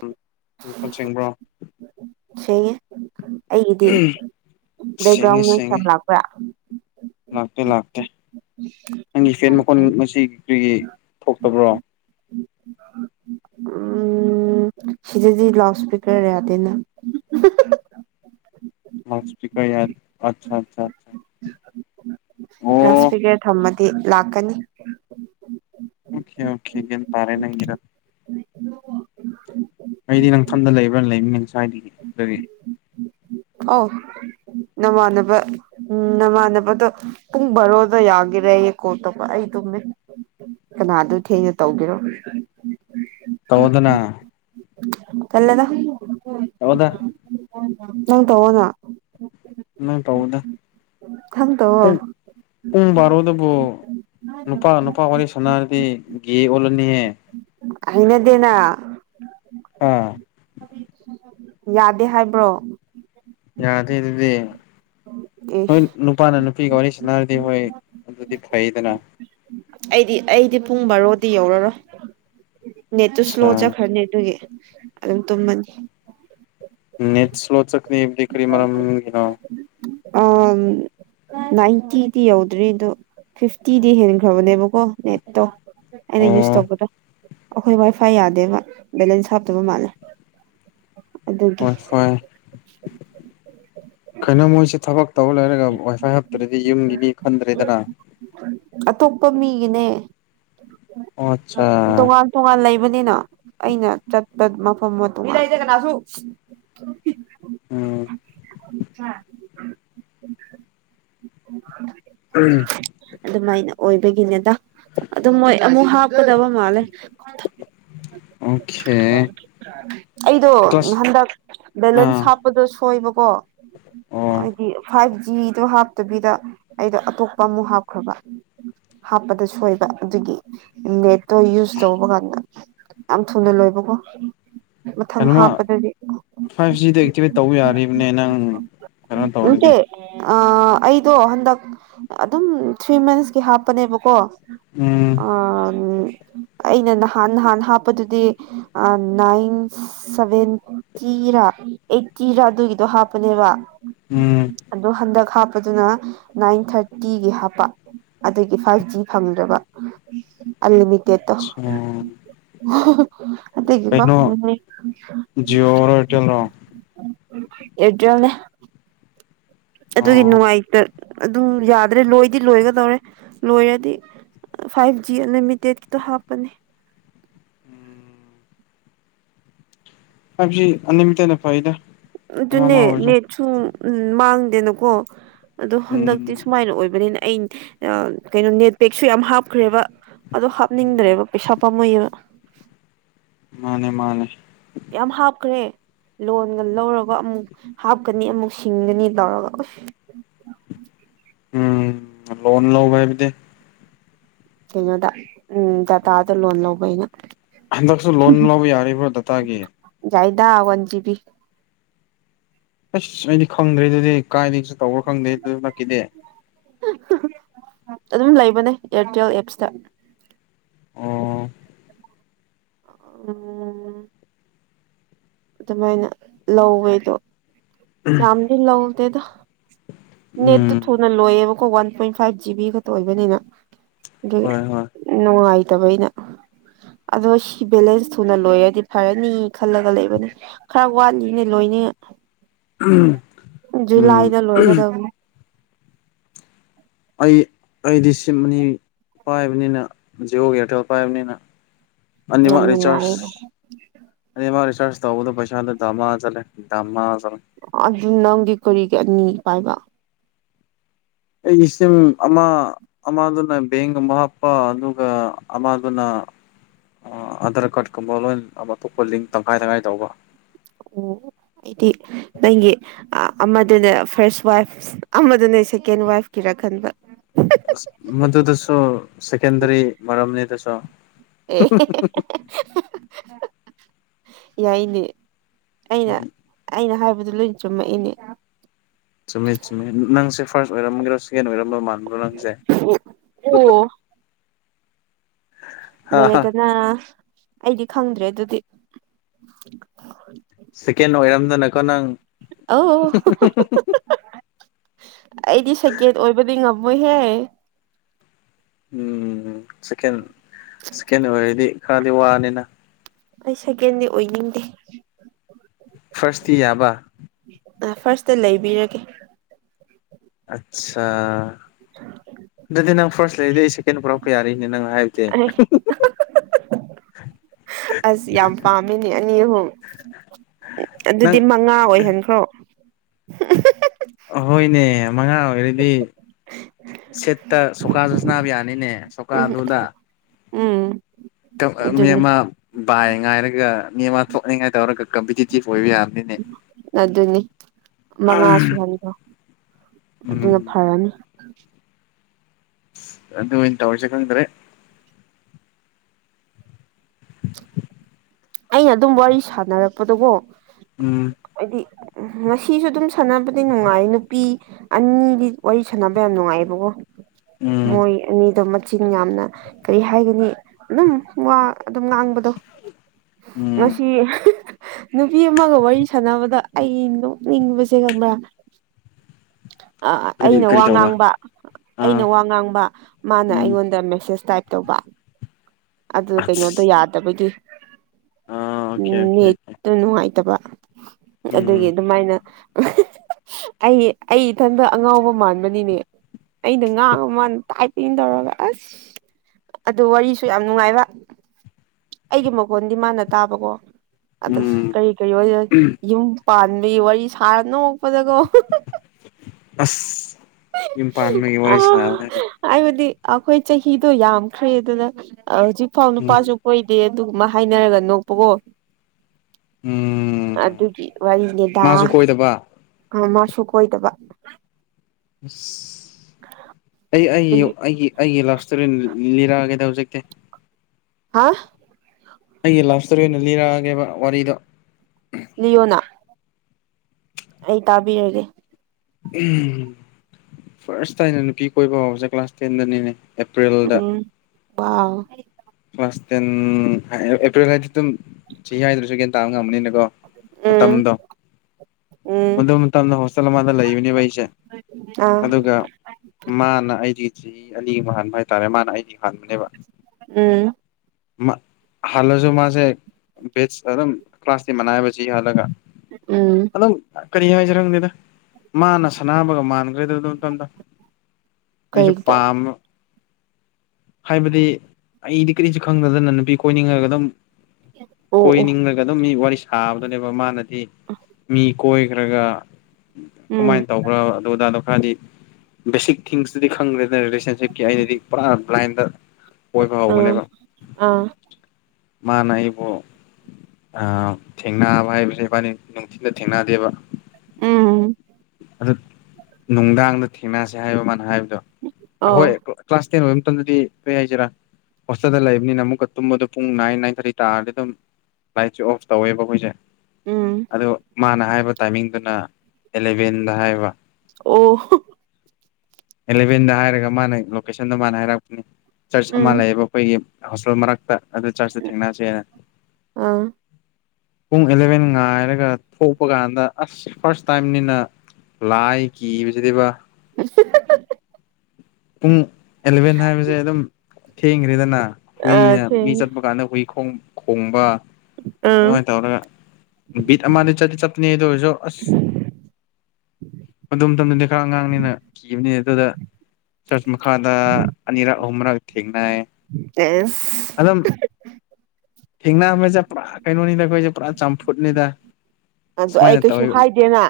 ꯎꯝ ꯎꯝ ꯈꯣꯟ ꯁꯦꯡꯕ꯭ꯔꯣ ꯁꯦꯡꯉꯦ ꯑꯩꯒꯤꯗꯤ ꯕꯦꯛꯒ꯭ꯔꯥꯎꯟ ꯁꯦꯡꯉꯦ ꯅꯣꯏꯁ ꯌꯥꯝ ꯁꯦꯡꯉꯦ ꯂꯥꯛꯄ꯭ꯔꯥ ꯂꯥꯛꯇꯦ ꯂꯥꯛꯇꯦ ꯅꯪꯒꯤ ꯐꯦꯟ ꯃꯈꯣꯟ ꯃꯁꯤ ꯁꯤꯒꯤ ꯊꯣꯛꯇꯕ꯭ꯔꯣ ꯎꯝ ꯍꯨꯖꯤꯛꯇꯤ ꯂꯥꯎꯠ ꯁ꯭ꯄꯤꯀꯔ ꯌꯥꯗꯦꯅ ꯂꯥꯎꯠ ꯏ꯭ꯁꯄꯤꯀꯔ ꯌ ꯑꯆꯥ ꯑꯆꯥ ꯂꯥꯎꯠ ꯁ꯭ꯄꯤꯀꯔ ꯊꯝꯃ ꯗꯤ ꯂꯥꯛꯀꯅꯤ [unintelligible] ꯑꯩꯗꯤ ꯅꯪ [unintelligible] ꯁ꯭ꯋꯥꯏꯗꯒꯤ ꯑꯗꯒꯤ ꯑꯧ ꯅꯃꯥꯟꯅꯕ ꯎꯝ ꯅꯃꯥꯟꯅꯕꯗꯣ ꯄꯨꯡ ꯕꯥꯔꯣꯗ ꯌꯥꯒꯦꯔꯌꯦ ꯀꯣꯜ ꯇꯧꯕ ꯑꯩ ꯇꯨꯃꯦ ꯀꯅꯥꯗꯨ ꯊꯦꯡꯅ ꯇꯧꯒꯦꯔꯣ ꯀꯧꯑꯣꯗꯅ ꯇꯜꯂꯦꯗ ꯂꯥꯛꯑꯣꯗ ꯅꯪ ꯇꯧꯑꯣꯅꯥ ꯅꯪ ꯇꯧꯋꫭꯗ ꯅꯪ ꯇꯧꯑꯣ ꯄꯨꯡ ꯕꯥꯔꯣꯗꯕꯨ ꯅꯨꯄꯥ ꯅꯨꯄꯥ ꯋꯥꯔꯤ ꯁꯥꯟꯅꯔꯗꯤ ꯒꯦ ꯑꯣꯜꯂ [unintelligible] ꯍꯩꯅꯗꯦꯅ ꯑꯥ ꯌꯥꯗꯦ ꯍꯥꯏꯕ꯭ꯔꯣ ꯌꯥꯗꯦ ꯑꯗꯨꯗꯤ ꯍꯣꯏ ꯏꯁ ꯅꯨꯄꯥꯅ ꯅꯨꯄꯤꯒ ꯋꯥꯔꯤ ꯁꯥꯟꯅꯔꯗꯤ ꯍꯣꯏ ꯑꯗꯨꯗꯤ ꯐꯩꯌꯦꯗꯅ ꯑꯩꯗꯤ ꯑꯩꯗꯤ ꯄꯨꯡ ꯕꯥꯔꯣꯗꯤ ꯌꯧꯔꯔꯣꯏ ꯅꯦꯠꯇꯨ ꯁ꯭ꯂꯣ ꯑꯠꯆꯥ ꯆꯠꯈ꯭ꯔꯅꯤ ꯑꯗꯨꯒꯤ ꯗꯨꯝ ꯇꯨꯝꯃꯅꯤ ꯅꯦꯠ ꯁ꯭ꯂꯣꯆꯛꯀꯅꯤꯕꯗꯤ ꯀꯔꯤ ꯃꯔꯝꯒꯤꯅꯣ ꯑꯥꯝ ꯅꯥꯏꯟꯇꯤꯗꯤ ꯌꯧꯗ꯭ꯔꯤ ꯗꯣ ꯐꯤꯐꯇꯤꯗꯤ ꯍꯦꯟꯈ꯭ꯔꯕꯅꯦꯕꯀꯣ ꯅꯦꯠꯇꯣ ꯑꯩꯅ ꯌꯨ꯭ꯁ ꯑꯣ ꯇꯧꯕꯗꯣ ꯑꯈꯣꯏ ꯋꯥꯏ ꯐꯥꯏ ꯌꯥꯗꯦꯕ ꯕꯦꯂꯦꯟꯁ ꯍꯥꯞꯇꯕ ꯃꯥꯜꯂꯦ [unintelligible] ꯑꯗꯨꯒꯤ ꯀꯩꯅꯣ ꯃꯣꯏꯁꯦ ꯊꯕꯛ ꯇꯧꯂꯩꯔꯒ ꯋꯥꯏꯐꯥꯏ ꯍꯥꯞꯇ꯭ꯔꯗꯤ ꯌꯨꯝꯒꯤ ꯃꯤ ꯈꯟꯗ꯭ꯔꯦꯗꯅ ꯑꯇꯣꯞꯄ ꯃꯤꯒꯤꯅꯦ ꯑꯣ ꯑꯠꯆꯥ ꯇꯣꯉꯥꯟ ꯇꯣꯉꯥꯟ ꯂꯩ ꯕꯅꯤꯅ ꯑꯩꯅ ꯆꯠꯄ ꯃꯐꯝ [unintelligible] ꯂꯩꯇꯦ ꯀꯅꯥꯁꯨ ꯎꯝ [unintelligible] ꯎꯝ ꯑꯗꯨꯃꯥꯏꯅ ꯑꯣꯏꯕꯒꯤꯅꯦꯗ ꯑꯗꯨꯝ ꯃꯣꯏ ꯑꯃꯨꯛ ꯍꯥꯞꯀꯗꯕ ꯃꯥꯜꯂꯦ ꯎꯝ [inaudible] ꯑꯩꯗꯣ ꯀ꯭ꯂꯥꯁ ꯍꯟꯗꯛ ꯕꯦꯂꯦꯟꯁ ꯑꯥ ꯍꯥꯞꯄꯗꯣ ꯁꯣꯏꯕꯀꯣ ꯑꯣ ꯑꯣꯏꯗꯤ ꯐꯥꯏꯕ ꯖꯤꯗꯣ ꯍꯥꯞꯇꯕꯤꯗ ꯑꯩꯗꯣ ꯑꯇꯣꯞꯄ ꯑꯃꯨꯛ ꯍꯥꯞꯈ꯭ꯔꯕ ꯍꯥꯞꯄꯗ ꯁꯣꯏꯕ ꯑꯗꯨꯒꯤ ꯅꯦꯠꯇꯣ ꯌꯨꯁ ꯇꯧꯕꯀꯥꯟꯗ ꯌꯥꯝ ꯊꯨꯅ ꯂꯣꯏꯕꯀꯣ ꯃꯊꯪ ꯀꯩꯅꯣꯃ ꯍꯥꯞꯄꯗꯗꯤ ꯐꯥꯏꯚ ꯖꯤꯗ ꯑꯦꯛꯇꯤꯚꯦꯠ ꯇꯧꯕ ꯌꯥꯔꯤꯝꯅꯦ ꯅꯪ ꯀꯩꯅꯣ ꯇꯧꯔꯗꯤ [unintelligible] ꯑꯥ ꯑꯩꯗꯣ ꯍꯟꯗꯛ ꯑꯗꯨꯝ ꯊ꯭ꯔꯤ ꯃꯟꯁꯀꯤ ꯍꯥꯞꯄꯅꯦꯕꯀꯣ ꯎꯝ ꯑꯥꯝ ꯑꯩꯅ ꯅꯍꯥꯟ ꯅꯍꯥꯟ ꯍꯥꯞꯄꯗꯨꯗꯤ ꯑ ꯅꯥꯏꯟ ꯁꯚꯦꯟꯇꯤ ꯏꯔꯥ ꯑꯩꯇꯤꯔꯥ ꯑꯗꯨꯒꯤꯗꯣ ꯍꯥꯞꯄꯅꯦꯕ ꯎꯝ ꯑꯗꯣ ꯍꯟꯗꯛ ꯍꯥꯞꯄꯗꯨꯅ ꯅꯥꯏꯟ ꯊꯥꯔꯇꯤꯒꯤ ꯍꯥꯞꯄ ꯑꯗꯒꯤ ꯐꯥꯏꯚ ꯖꯤ ꯐꯪꯗ꯭ꯔꯕ ꯑꯟꯂꯤꯃꯤꯇꯦꯠꯇꯣ ꯑꯇꯩ ꯗꯤꯀꯣ ꯀꯩꯅꯣ ꯖꯤꯑꯣꯔꯣ ꯏꯌꯥꯔꯇꯦꯜꯔꯣ [unintelligible] [unintelligible] ꯑꯗꯨꯒꯤ ꯑꯣ ꯅꯨꯡꯉꯥꯏꯇ ꯑꯗꯨ ꯌꯥꯗ꯭ꯔꯦ ꯂꯣꯏꯗꯤ ꯂꯣꯏꯒꯗꯧꯔꯦ ꯂꯣꯏꯔꯗꯤ ꯐꯥꯏꯚ ꯖꯤ ꯑꯟꯂꯤꯃꯤꯇꯦꯠꯀꯤꯇꯣ ꯍꯥꯞꯄꯅꯦ ꯐꯥꯏꯚ ꯖꯤ ꯑꯟꯂꯤꯃꯤꯇꯦꯠꯅ ꯐꯩꯗ ꯑꯃ ꯑꯗꯨꯅꯦ ꯑꯃ ꯑꯣꯏꯔꯁꯨ ꯅꯦꯠꯁꯨꯨ ꯎꯝ ꯃꯥꯡꯗꯦꯅꯀꯣ ꯑꯗꯣ ꯍꯟꯗꯛꯇꯤ ꯎꯝ ꯁꯨꯃꯥꯏꯅ ꯑꯣꯏꯕꯅꯤꯅ ꯑꯩꯟ ꯑꯥ ꯀꯩꯅꯣ ꯅꯦꯠꯄꯦꯛꯁꯨ ꯌꯥꯝ ꯍꯥꯞꯈ꯭ꯔꯦꯕ ꯑꯗꯣ ꯎꯝ ꯍꯥꯞꯅꯤꯡꯗ꯭ꯔꯦꯕ ꯄꯩꯁꯥ ꯄꯥꯝꯃꯨꯏꯌꯦꯕ ꯃꯥꯅꯦ ꯃꯥꯅꯦ ꯌꯥꯝ ꯍꯥꯞꯈ꯭ꯔꯦ ꯂꯣꯟꯒ ꯂꯧꯔꯒ ꯑꯃꯨꯛ ꯍꯥꯞꯀꯅꯤ ꯑꯃꯨꯛ ꯁꯤꯡꯒꯅꯤ ꯇꯧꯔꯒ ꯎ꯭ꯁ [inaudible] ꯎꯝ ꯂꯣꯟ ꯂꯧꯕ ꯍꯥꯏꯕꯗꯤ ꯀꯩꯅꯣꯗ ꯎꯝ ꯗꯥꯇꯥꯗ ꯂꯣꯟ ꯂꯧꯕ ꯑꯩꯅ ꯍꯟꯗꯛꯁꯨ ꯂꯣꯟ ꯂꯧꯕ ꯌꯥꯔꯤꯕ꯭ꯔꯣ ꯗꯇꯥꯒꯤ ꯌꯥꯏꯗ ꯋꯥꯟ ꯖꯤꯕꯤ ꯑꯁ ꯑꯩꯗꯤ ꯈꯪꯗ꯭ꯔꯦ ꯑꯗꯨꯗꯤ ꯀꯥꯏꯗꯒꯤꯁꯨ ꯇꯧꯕ꯭ꯔꯥ ꯈꯪꯗꯦ [unintelligible] ꯑꯗꯨꯝ ꯂꯩꯕꯅꯦ ꯑ꯭ꯌꯥꯔꯇꯦꯜ ꯑꯦꯞꯁꯇ ꯑꯣ [unintelligible] ꯑꯗꯨꯃꯥꯏꯅ ꯂꯧꯋꯦꯗꯣ ꯌꯥꯝꯗꯤ ꯂꯧꯗꯦꯗ ꯅꯦꯠꯇꯨ ꯎꯝ ꯊꯨꯅ ꯂꯣꯏꯌꯦꯕꯀꯣ ꯋꯥꯟ ꯄꯣꯏꯟ ꯐꯥꯏꯚ ꯖꯤꯕꯤ ꯈꯛꯇ ꯑꯣꯏꯕꯅꯤꯅ ꯗꯨꯏ ꯍꯣꯏ ꯍꯣꯏ ꯅꯨꯡꯉꯥꯏ ꯇꯕ ꯑꯩꯅ ꯑꯗꯣ ꯕꯦꯂꯦꯟꯁ ꯊꯨꯅ ꯂꯣꯏꯔꯗꯤ ꯐꯔꯅꯤ ꯈꯜꯂꯒ ꯂꯩꯕꯅ ꯈꯔ ꯋꯥꯠꯂꯤꯅꯦ ꯂꯣꯏꯅꯦ ꯎꯝ ꯖꯨꯂꯥꯏꯗ ꯂꯣꯏꯒꯗꯕꯅꯦ ꯑꯩ ꯑꯩꯗꯤ ꯁꯤꯝ ꯑꯅꯤ ꯄꯥꯏꯕꯅꯤꯅ ꯖꯤꯑꯣ ꯏꯌꯥꯔꯇꯦꯜ ꯄꯥꯏꯕꯅꯤꯅ ꯌꯥꯝ ꯑꯅꯤꯃꯛ ꯔꯤꯆꯥ꯭ꯔꯁ ꯅꯨꯡꯉꯥꯏꯌꯦ ꯑꯅꯤꯃꯛ ꯔ ꯆꯥꯁ ꯇꯧꯕꯗ ꯄꯩꯁꯥꯗꯣ ꯗꯥꯃꯥ ꯆꯠꯂꯦ ꯗꯥꯃꯥ ꯆꯠꯂꯦ ꯅꯪꯒꯤ ꯀꯔꯤꯒꯤ ꯑꯅꯤ ꯄꯥꯏꯕ ꯑꯩ ꯁꯤꯝ ꯑꯃ ꯑꯃꯗꯨꯅ ꯕꯦꯡꯒꯨꯝꯕ ꯍꯥꯞꯄ ꯑꯗꯨꯒ ꯑꯃꯥꯗꯨꯅ ꯑꯥ ꯑꯙ꯭ꯔ ꯀꯥꯔꯠ ꯀꯨꯝꯕ ꯂꯣꯏꯟ ꯑꯇꯣꯞꯄ ꯂꯤꯡ ꯇꯪꯈꯥꯏ ꯇꯪꯈꯥꯏ ꯇꯧꯕ ꯑꯣ ꯑꯩꯗꯤ ꯅꯪꯒꯤ ꯑꯃꯗꯨꯅ ꯐꯥ꯭ꯔꯁ ꯋꯥꯏꯐ ꯑꯃꯗꯨꯅ ꯁꯦꯀꯦꯟ ꯋꯥꯏꯐꯀꯤꯔ ꯈꯟꯕ ꯃꯗꯨꯗꯁꯨ ꯁꯦꯀꯦꯟꯗꯔꯤ ꯑꯦ [inaudible] ꯌꯥꯏꯅꯦ ꯑꯩꯅ ꯑꯩꯅ ꯍꯥꯏꯕ ꯗꯨ ꯂꯣꯏ ꯆꯨꯝꯃꯛꯏꯅꯦ ꯆꯨꯝꯃꯦ ꯆꯨꯝꯃꯦ ꯅꯪꯁꯦ ꯐꯥ꯭ꯔꯁ ꯑꯣꯏꯔꯝꯒꯦꯔꯣ ꯁꯦꯀꯦꯟ ꯑꯣꯏꯔꯝꯕ ꯃꯥꯟꯕ꯭ꯔꯣ ꯅꯪꯁꯦ [unintelligible] ꯂꯣꯏꯔꯦꯗꯅ ꯑꯩꯗꯤ ꯈꯪꯗ꯭ꯔꯦ ꯑꯗꯨꯗꯤ ꯁꯦꯀꯦꯟ ꯑꯣꯏꯔꯝꯗꯅꯀꯣ ꯅꯪ ꯑꯧ ꯑꯩꯗꯤ ꯁꯀꯦꯠ ꯑꯣꯏꯕꯗꯤ ꯉꯝꯃꯣꯏꯍꯦ ꯎꯝ ꯆꯀꯦꯟ ꯆꯀꯦꯟ ꯑꯣꯏꯔꯗꯤ ꯈꯔꯗꯤ ꯋꯥꯅꯤꯅ ꯑꯩ ꯁꯀꯦꯟꯗꯤ ꯑꯣꯏꯅꯤꯡꯗꯦ ꯐꯔꯁꯇꯤ ꯌꯥꯕ ꯑ ꯐꯥꯔꯁꯇ ꯂꯩꯕꯤꯔꯒꯦ ꯑꯠꯆꯥ ꯗꯨꯗꯤ ꯅꯪ ꯐꯥꯔꯁ ꯂꯩꯔꯗꯤ ꯑꯩ ꯁꯀꯦꯟ ꯄꯣꯔꯛꯄ ꯌꯔꯦꯅꯦ ꯅꯪ ꯑꯩ [inaudible] ꯑꯁ ꯌꯥꯝ ꯄꯥꯝꯃꯦꯅꯦ ꯑꯅꯤ ꯑꯍꯨꯝ ꯅꯪ ꯑꯗꯨꯗꯤ ꯃꯉꯥ ꯑꯣꯏꯍꯟꯈ꯭ꯔꯣ ꯑꯍꯣꯏꯅꯦ ꯃꯉꯥ ꯑꯣꯏꯔꯗꯤ ꯁꯤꯠꯇ ꯁꯨꯀꯥꯁꯨ ꯁꯅꯥꯕ ꯌꯥꯅꯤꯅꯦ ꯎꯝ ꯁꯨꯀꯥꯗꯨꯗ ꯎꯝ ꯑꯗꯨꯅꯤ [unintelligible] ꯚꯥꯏ ꯉꯥꯏꯔꯒ ꯃꯤ ꯑꯃ ꯊꯣꯛꯅꯤꯡꯉꯥꯏ ꯇꯧꯔꯒ ꯀꯝꯄꯤꯇꯤꯇꯤꯚ ꯑꯣꯏꯕ ꯌꯥꯕꯅꯤꯅꯦ ꯑꯗꯨꯅꯤ ꯃꯉꯥ ꯁꯨꯍꯟꯈꯣ ꯑꯗꯨꯅ ꯎꯝ ꯐꯔꯅꯤ [inaudible] ꯑꯗꯨ ꯑꯣꯏꯅ ꯇꯧꯔꯁꯤ ꯈꯪꯗ꯭ꯔꯦ ꯑꯩꯅ ꯑꯗꯨꯝ ꯋꯥꯔꯤ ꯁꯥꯟꯅꯔꯛꯄꯗꯨꯕꯣ ꯎꯝ ꯍꯥꯏꯗꯤ ꯎꯝ ꯉꯁꯤꯁꯨ ꯑꯗꯨꯝ ꯁꯥꯟꯅꯕꯗꯤ ꯅꯨꯡꯉꯥꯏ ꯅꯨꯄꯤ ꯑꯅꯤꯗꯤ ꯋꯥꯔꯤ ꯁꯥꯟꯅꯕ ꯌꯥꯝ ꯅꯨꯡꯉꯥꯏꯌꯦꯕꯀꯣ ꯎꯝ ꯃꯣꯏ ꯑꯅꯤꯗꯣ ꯃ ꯆꯤꯟ ꯌꯥꯝꯅ ꯀꯔꯤ ꯍꯥꯏꯒꯅꯤ ꯑꯗꯨꯝ ꯋꯥ ꯑꯗꯨꯝ ꯉꯥꯡꯕꯗꯣ ꯎꯝ ꯉꯁꯤ ꯅꯨꯄꯤ ꯑꯃꯒ ꯋꯥꯔꯤ ꯁꯥꯟꯅꯕꯗ ꯑꯩ ꯅꯣꯛꯅꯤꯡꯕꯁꯦ ꯈꯪꯕ꯭ꯔꯥ [inaudible] ꯑ ꯀꯔꯤ ꯑꯩꯅ ꯀꯔꯤ ꯋꯥ ꯇꯧꯕ ꯉꯥꯡꯕ ꯑꯥ ꯑꯩꯅ ꯋꯥ ꯉꯥꯡꯕ ꯃꯥꯅ ꯎꯝ ꯑꯩꯉꯣꯟꯗ ꯃꯦꯁꯦꯁ ꯇꯥꯏꯞ ꯇꯧꯕ ꯑꯗꯨ ꯑ ꯀꯩꯅꯣꯗꯣ ꯌꯥꯗꯕꯒꯤ ꯑꯣꯀꯦ ꯎꯝ ꯑꯣꯀꯦ ꯅꯦꯠꯇꯨ ꯅꯨꯡꯉꯥꯏꯇꯕ ꯎꯝ ꯑꯗꯨꯒꯤ ꯑꯗꯨꯃꯥꯏꯅ ꯑꯩ ꯑꯩ ꯏꯊꯟꯗ ꯑꯉꯥꯎꯕ ꯃꯥꯟꯕꯅꯤꯅꯦ ꯑꯩꯅ ꯉꯥꯡꯉ ꯃꯥꯟ ꯇꯥꯏꯞ ꯄꯤꯡ ꯇꯧꯔꯒ ꯑꯁ ꯑꯗꯨ ꯋꯥꯔꯤꯁꯨ ꯌꯥꯝ ꯅꯨꯡꯉꯥꯏꯕ ꯑꯩꯒꯤ ꯃꯈꯣꯟꯗꯤ ꯃꯥꯅ ꯇꯥꯕꯀꯣ ꯑꯗꯨ ꯎꯝ ꯀꯔꯤ ꯀꯔꯤ [unintelligible] ꯑꯣꯏ ꯌꯨꯝ ꯄꯥꯟꯕꯩ ꯋꯥꯔꯤ ꯁꯥꯔ ꯅꯣꯛꯄꯗꯀꯣ ꯑꯁ ꯌꯨꯝ ꯄꯥꯟꯕꯒꯤ ꯋꯥꯔꯤ ꯑꯥ ꯁꯥꯕ ꯍꯥꯏꯔꯦ ꯍꯥꯏꯕꯗꯤ ꯑꯩꯈꯣꯏ ꯆꯍꯤꯗꯣ ꯌꯥꯝꯈ꯭ꯔꯦ ꯑꯗꯨꯅ ꯍꯧꯖꯤꯛ ꯐꯥꯎ ꯎꯝ ꯅꯨꯄꯥꯁꯨ ꯀꯣꯏ ꯗꯦ ꯗꯨꯒꯨꯝꯕ ꯍꯥꯏꯅꯔꯒ ꯅꯣꯛꯄꯀꯣ ꯎꯝ ꯑꯗꯨꯗꯤ ꯋꯥꯔꯤꯅꯦꯗꯥ ꯃꯥꯁꯨ ꯀꯣꯏꯗꯕ ꯑꯃ ꯃꯥꯁꯨ ꯁꯨꯀꯣꯏꯗꯕ ꯑꯁ ꯑꯩ ꯑꯩ ꯑꯗꯨꯒꯤ ꯑꯩ ꯑꯩꯒꯤ ꯂꯐ ꯁ꯭ꯇꯣꯔꯤ ꯂꯤꯔꯛꯑꯒꯦꯗ ꯍꯧ ꯖꯤꯛꯇꯤ ꯍꯥ ꯑꯩꯒꯤ ꯂꯐ ꯏ꯭ꯁꯇꯣꯔꯤ ꯑꯣꯏꯅ ꯂꯤꯔꯛꯑꯒꯦꯕ ꯋꯥꯔꯤꯗꯣ ꯂꯤꯌꯣꯅꯥ ꯑꯩ ꯇꯥꯕꯤꯔꯒꯦ ꯎꯝ ꯐꯥꯔꯁꯇꯥ ꯑꯩꯅ ꯅꯨꯄꯤ ꯀꯣꯏꯕ ꯍꯧꯕꯁꯦ ꯀ꯭ꯂꯥꯁ ꯇꯦꯟꯗꯅꯤꯅꯦ ꯑꯦꯄ꯭ꯔꯤꯜꯗ ꯎꯝ ꯋꯥꯎ ꯀ꯭ꯂꯥꯁ ꯇꯦꯟ [unintelligible] ꯑꯦꯄ꯭ꯔꯤ [unintelligible] ꯗꯨꯝ ꯁꯤ ꯍꯥꯏꯗ꯭ꯔꯁꯨ ꯒ꯭ꯌꯥꯟ ꯇꯥꯕ ꯉꯝꯃꯅꯤꯅꯀꯣ ꯎꯝ ꯃꯇꯝꯗꯣ ꯎꯝ ꯑꯗꯨ ꯃꯇꯝꯗ ꯍꯣꯁꯇꯦꯜ ꯑꯃꯗ ꯂꯩꯕꯅꯦꯕ ꯑꯩꯁꯦ ꯑꯥ ꯑꯗꯨꯒ ꯃꯥꯅ ꯑꯩꯗꯤ ꯆꯍꯤ ꯑꯅꯤ ꯃꯨꯛ ꯍꯟꯕ ꯍꯥꯏꯇꯥꯔꯦ ꯃꯥꯅ ꯑꯩꯗꯤ ꯍꯥꯟꯕꯅꯦꯕ ꯎꯝ ꯃꯥ ꯍꯜꯂꯁꯨ ꯃꯥꯁꯦ ꯕꯦꯁ ꯑꯗꯨꯝ ꯀ꯭ꯂꯥꯁꯇꯤ ꯃꯅꯩꯕ ꯆꯍꯤ ꯍꯜꯂꯒ ꯎꯝ ꯑꯗꯨꯝ ꯀꯔꯤ ꯍꯥꯏꯖꯤꯔ ꯈꯪꯗꯦꯗ ꯃꯥꯅ ꯁꯅꯥꯕꯒ ꯃꯥꯟꯈ꯭ꯔꯦꯗ ꯑꯗꯨ ꯃꯇꯝꯗꯣ ꯑꯩꯁꯨ ꯀꯔꯤꯕꯣ ꯄꯥꯝꯕ ꯍꯥꯏꯕꯗꯤ ꯑꯩꯗꯤ ꯀ꯭ꯔꯤꯁꯨ ꯈꯪꯗꯗꯅ ꯅꯨꯄꯤ ꯀꯣꯏꯅꯤꯡꯉꯒ ꯑꯗꯨꯝ ꯑꯣ ꯑꯣ ꯀꯣꯏꯅꯤꯡꯉꯒ ꯑꯗꯨꯝ ꯃꯤ ꯋꯥꯔꯤ ꯁꯥꯕꯗꯨꯅꯦꯕ ꯃꯥꯅ ꯗꯤ ꯃꯤ ꯀꯣꯏꯒ꯭ꯔꯒ ꯎꯝ ꯀꯃꯥꯏꯟ ꯇꯧꯕ꯭ꯔꯥ ꯑꯗꯨꯗꯥꯗꯣ ꯈ꯭ꯔꯗꯤ ꯕꯦꯁꯤꯛ ꯊꯤꯡꯁꯇꯨꯗꯤ ꯈꯪꯗ꯭ꯔꯦꯗ ꯔꯤꯂꯦꯁꯟꯁꯤꯞꯀꯤ ꯑꯩꯅꯗꯤ ꯄꯨꯔꯥ ꯕ꯭ꯂꯥꯏꯟꯗ ꯀꯣꯢꯕ ꯑꯥ ꯍꯧꯕꯅꯦꯕ ꯑꯥ ꯃꯥꯅ ꯑꯩꯕꯨ ꯑꯥ ꯊꯦꯡꯅꯕ ꯍꯥꯏꯕꯁꯦ ꯏꯕꯥꯅꯤ ꯅꯨꯡꯊꯤꯟꯗ ꯊꯦꯡꯅꯗꯦꯕ ꯎꯝ ꯑꯗꯨ ꯅꯨꯡꯗꯥꯡꯗ ꯊꯦꯡꯅꯁꯦ ꯍꯥꯏꯕ ꯃꯥꯅ ꯍꯥꯏꯕ ꯑꯣ ꯑꯈꯣꯢ ꯀꯥ ꯀ꯭ꯂꯥꯁ ꯇꯦꯟ ꯂꯣꯏꯝ ꯃꯇꯝꯗꯗꯤ ꯀꯩ ꯍꯥꯏꯁꯤꯔ ꯍꯣꯁꯇꯦꯜꯗ ꯂꯩꯕ ꯅꯤꯅ ꯑꯃꯨꯛꯀ ꯇꯨꯝꯕꯗꯣ ꯄꯨꯡ ꯅꯥꯏ ꯅꯥꯟ ꯊꯥ꯭ꯔꯇꯤ ꯇꯥꯔꯗꯤ ꯗꯨꯝ ꯂꯥꯏꯠꯁꯦ ꯑꯣꯐ ꯇꯧꯋꯦꯕ ꯑꯈꯣꯏꯁꯦ ꯎꯝ ꯑꯗꯨ ꯃꯥꯅ ꯍꯥꯏꯕ ꯇꯥꯏꯃꯤꯡꯗꯨꯅ ꯑꯦꯂꯚꯦꯟꯗ ꯍꯥꯏꯕ ꯑꯣꯍꯣ ꯑꯦꯂꯚꯦꯟꯗ ꯍꯥꯏꯔꯒ ꯃꯥꯅ ꯂꯣꯀꯦꯁꯟꯗ ꯃꯥꯅ ꯍꯥꯏꯔꯛꯄꯅꯦ ꯆ꯭ꯔꯁ ꯑꯃ ꯎꯝ ꯂꯩꯌꯦꯕ ꯑꯈꯣꯏꯒꯤ ꯍꯣꯁꯇꯦꯜ ꯃꯔꯛꯇ ꯑꯗꯨ ꯆ꯭ꯔꯁꯇ ꯊꯦꯡꯅꯁꯤ ꯍꯥꯏ ꯑꯥ ꯄꯨꯡ ꯑꯦꯂꯦꯚꯦꯟ ꯉꯥꯏꯔꯒ ꯊꯣꯛꯄ ꯀꯥꯟꯗ ꯑꯁ ꯐꯥ꯭ꯔꯁ ꯇꯥꯏꯝꯅꯤꯅ ꯂꯥꯏ ꯀꯤꯕ ꯁꯤꯗꯤꯕ [unintelligible] ꯄꯨꯡ ꯑꯦꯂꯦꯚꯦꯟ ꯍꯥꯏꯕꯁꯦ ꯑꯗꯨꯝ ꯊꯦꯡꯈ꯭ꯔꯦꯗꯅ ꯑꯥ ꯍꯨꯏꯅ ꯃꯤ ꯊꯦꯡꯉꯦ ꯆꯠꯄ ꯀꯥꯟꯗ ꯍꯨꯏ ꯈꯣꯡ ꯈꯣꯡꯕ ꯑꯥ ꯑꯗꯨꯃꯥꯏꯟ ꯇꯧꯔꯒ ꯕꯤꯠ ꯑꯃꯗ ꯆꯠꯇꯤ ꯆꯠꯄꯅꯦ ꯑꯗꯨꯑꯣꯏꯁꯨ ꯑ꯭ꯁ ꯑꯗꯨ ꯃꯇꯝꯗꯗꯤ ꯈ꯭ꯔ ꯑꯉꯥꯡꯅꯤꯅ ꯀꯤꯕꯅꯦ ꯑꯗꯨꯗ ꯆ꯭ꯔꯁ ꯃꯈꯥꯗ ꯑꯅꯤꯔꯛ ꯑꯍꯨꯝꯔꯛ ꯊꯦꯡꯅ꯭ꯌꯦ ꯑꯦꯁ ꯑꯗꯨꯝ ꯊꯦꯡꯅꯕꯁꯦ ꯄꯨꯔꯥ ꯀꯩꯅꯣꯅꯤꯗ ꯑꯈꯣꯏꯁꯦ ꯄꯨꯔꯥ ꯆꯝꯐꯨꯠꯅꯤꯗ [unintelligible] ꯑꯩ ꯁꯨꯃꯥꯏꯅ ꯀꯩꯁꯨ ꯇꯧꯋꯦ ꯍꯥꯏꯗꯦꯅ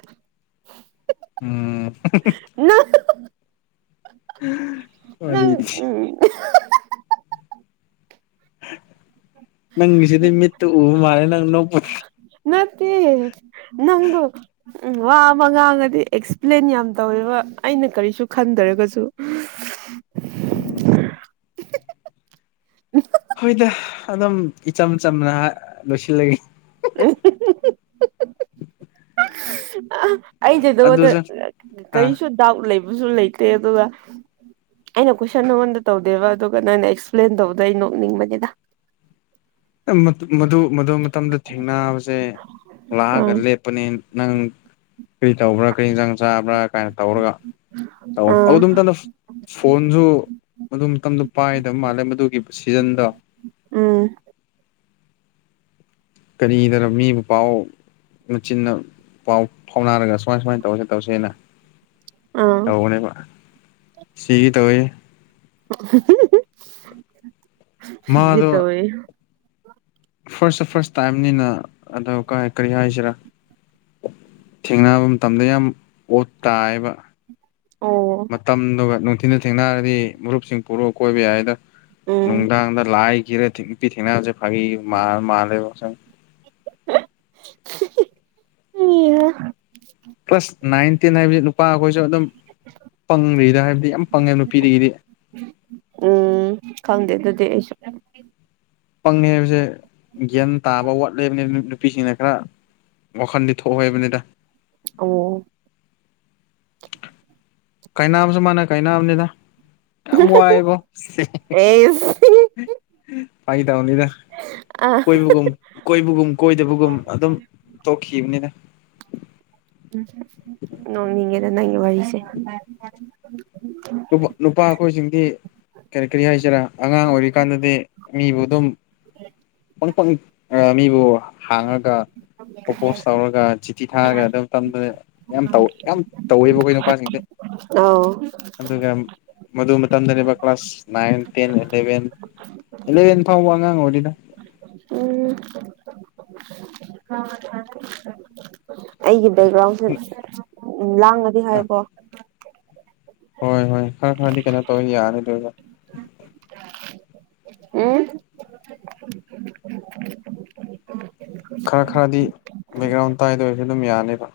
ꯎꯝ [unintelligible] ꯅꯪ ꯍ ꯅꯪ ꯋꯥꯔꯤꯗꯤ ꯎꯝ ꯅꯪꯒꯤꯁꯤꯗꯤ ꯃꯤꯠꯇ ꯎꯕ ꯃꯥꯜꯂꯦ ꯅꯪ ꯅꯣꯡꯄ ꯅꯠꯇꯦ ꯅꯪꯕꯣ ꯎꯝ ꯋꯥ ꯑꯃ ꯉꯥꯡꯉꯗꯤ ꯑꯦꯛꯁꯄ꯭ꯂꯦꯟ ꯌꯥꯝ ꯇꯧꯋꯦꯕ ꯑꯩꯅ ꯀꯔꯤꯁꯨ ꯈꯟꯗ꯭ꯔꯒꯁꯨ [inaudible] ꯎꯝ ꯍꯣꯏꯗ ꯑꯗꯨꯝ ꯏꯆꯝ ꯆꯝꯅ ꯂꯣꯏꯁꯤꯜꯂꯦ [unintelligible] [unintelligible] ꯑꯩꯗ ꯅꯉꯣꯟꯗ ꯑꯗꯨꯁꯨ ꯑꯥ ꯀꯔꯤꯁꯨ ꯗꯥꯎꯠ ꯂꯩ ꯕꯨꯁꯨ ꯂꯩꯇꯦ ꯑꯗꯨꯒ ꯑꯩꯅ ꯀꯣꯏꯁꯟ ꯅꯉꯣꯟꯗ ꯇꯧꯗꯦꯕ ꯑꯗꯨꯒ ꯅꯪꯅ ꯑꯦꯛꯁꯄ꯭ꯂꯦꯟ ꯇꯧꯕꯗ ꯑꯩ ꯅꯣꯛꯅꯤꯡꯕꯅꯦꯗꯥ [inaudible] ꯑꯦ ꯃꯗꯨ ꯃꯗꯨ ꯃꯗꯨ ꯃꯇꯝꯗ ꯊꯦꯡꯅꯕꯁꯦ ꯂꯥꯛꯑꯒ ꯑꯥ ꯂꯦꯞꯄꯅꯦ ꯅꯪ ꯀ꯭ꯔꯤ ꯇꯧꯕ꯭ꯔꯥ ꯀꯔꯤ ꯌꯤꯟꯖꯥꯡ ꯆꯥꯕ꯭ꯔꯥ ꯀꯥꯏꯅ ꯇꯧꯔꯒ ꯇꯩꯋꯦ ꯑꯥ ꯑꯗꯨꯝ ꯇꯅꯐ ꯐꯣꯟꯖꯨ ꯑꯗꯨ ꯃꯇꯝꯗ ꯄꯥꯏꯗ ꯃꯥꯜꯂꯦ ꯃꯗꯨꯒꯤ ꯁꯤꯖꯟꯗꯣ ꯎꯝ ꯀꯔꯤꯗꯅꯣ ꯃꯤꯕꯨ ꯄꯥꯎ ꯃꯆꯤꯟꯅ ꯄꯥꯎ ꯐꯥꯎꯅꯔꯒ ꯁꯨꯃꯥꯏ ꯁꯨꯃꯥꯏꯟ ꯇꯧꯁꯦ ꯇꯧꯁꯦꯅ ꯑꯥ ꯇꯧꯕꯅꯦꯕ ꯁꯤꯒꯦ ꯇꯧꯋꯦꯍꯦ [unintelligible] ꯁꯤꯒꯦ ꯇꯧꯋꯦ ꯐꯥꯔꯁ ꯁꯨ ꯐꯥꯔꯁ ꯇꯥꯏꯝꯅꯤꯅ ꯑꯗꯣ ꯀꯥꯢ ꯀꯔꯤ ꯍꯥꯏꯁꯤꯔꯥ ꯊꯦꯡꯅꯕ ꯃꯇꯝꯗ ꯌꯥꯝ ꯑꯣꯠ ꯇꯥꯏꯌꯦꯕ ꯑꯣ ꯃꯇꯝꯗꯨꯒ ꯅꯨꯡꯊꯤꯟꯗ ꯊꯦꯡꯅꯔꯗꯤ ꯃꯔꯨꯞꯁꯤꯡ ꯄꯨꯔꯣ ꯀꯣꯏꯕ ꯌꯥꯏꯌꯦꯗ ꯎꯝ ꯅꯨꯡꯗꯥꯡꯗ ꯂꯥꯏ ꯀꯤꯔ ꯊꯤꯛ ꯅꯨꯄꯤ ꯊꯦꯡꯅꯕꯁꯦ ꯐꯥꯒꯤ ꯃꯥꯜ ꯃꯥꯜꯂꯦꯕ ꯑꯁꯦꯡꯕ [unintelligible] ꯀꯂꯥ꯭ꯁ ꯅꯥꯏꯟ ꯇꯦꯟ ꯍꯥꯏꯕꯖꯦ ꯅꯨ ꯄꯥ ꯈꯣꯏꯁꯨ ꯑꯗꯨꯝ ꯄꯪꯔꯤꯗ ꯍꯥꯏꯕꯗꯤ ꯌꯥꯝ ꯄꯪꯉꯦ ꯅꯨꯄꯤꯗꯒꯤꯗꯤ ꯎꯝ ꯈꯪꯗꯦ [inaudible] ꯄꯪꯉ ꯍꯥꯏꯕꯁꯦ ꯒ꯭ꯌꯥꯟ ꯇꯥꯕ ꯋꯥꯠꯂꯦꯕꯅꯦ ꯅꯨ ꯅꯨꯄꯤꯁꯤꯡꯅ ꯈꯔ ꯋꯥꯈꯟꯗꯤ ꯊꯣꯛꯑꯣ ꯍꯥꯏꯕꯅꯦꯗ ꯑꯣ ꯀꯥꯢꯅꯥꯕꯁꯨ ꯃꯥꯅ ꯀꯥꯏꯅꯕꯅꯦꯗ ꯌꯥꯝ ꯋꯥꯏꯌꯦꯕꯣ ꯁꯤꯁ ꯑꯦꯁ ꯐꯥꯒꯤ ꯇꯧꯅꯤꯗ ꯑ ꯀꯣꯏꯕꯒꯨꯝ ꯀꯣꯏꯕꯒꯨꯝ ꯀꯣꯏꯗꯕꯒꯨꯝ ꯑꯗꯨꯝ ꯇꯣꯛꯈꯤꯝꯅꯤꯗ ꯅꯣꯛꯅꯤꯡꯉꯦꯗ ꯅꯪꯒꯤ ꯋꯥꯔꯤꯁꯦ ꯅꯨꯞ ꯅꯨꯄꯥ ꯑꯈꯣꯏꯁꯤꯡꯗꯤ ꯀꯔꯤ ꯀꯔꯤ ꯍꯥꯏꯁꯤꯔꯥ ꯑꯉꯥꯡ ꯑꯣꯏꯔꯤꯀꯥꯟꯗꯗꯤ ꯃꯤꯕꯨ ꯑꯗꯨꯝ ꯄꯪ ꯄꯪ ꯑ ꯃꯤꯕꯨ ꯍꯥꯡꯉꯒ [unintelligible] ꯄ꯭ꯔꯣꯄꯣꯁ ꯇꯧꯔꯒ ꯆꯤꯊꯤ ꯊꯥꯔꯒ ꯑꯗꯨ ꯃꯇꯝꯗꯨꯗ ꯌꯥꯝ ꯇꯧ ꯌꯥꯝ ꯇꯧꯋꯦꯕ ꯑꯈꯣꯏ ꯅꯨꯄꯥꯁꯤꯡꯁꯦ ꯑꯣ ꯃꯗꯨ ꯃꯇꯝꯗꯅꯦꯕ class nine ten eleven eleven ꯐꯥꯎꯕ ꯑꯉꯥꯡ ꯑꯣꯏꯔꯤꯗ ꯎꯝ [unintelligible] ꯑꯩꯒꯤ ꯕꯦꯛꯒ꯭ꯔꯥꯎꯁꯦ ꯎ ꯂꯥꯡꯉꯗꯤ ꯍꯥꯏꯌꯣꯀꯣ ꯍꯣꯏ ꯍꯣꯏ ꯈꯔ ꯈꯔꯗꯤ ꯀꯩꯅꯣ ꯇꯧꯋꯦ ꯌꯥꯔꯦ ꯑꯗꯨꯒ ꯎꯝ ꯈꯔ ꯈꯔꯗꯤ ꯕꯦꯛꯒ꯭ꯔꯥꯎꯟ ꯇꯥꯏ ꯑꯗꯨ ꯑꯣꯏꯔꯁꯨ ꯑꯗꯨꯝ ꯌꯥꯅꯦꯕ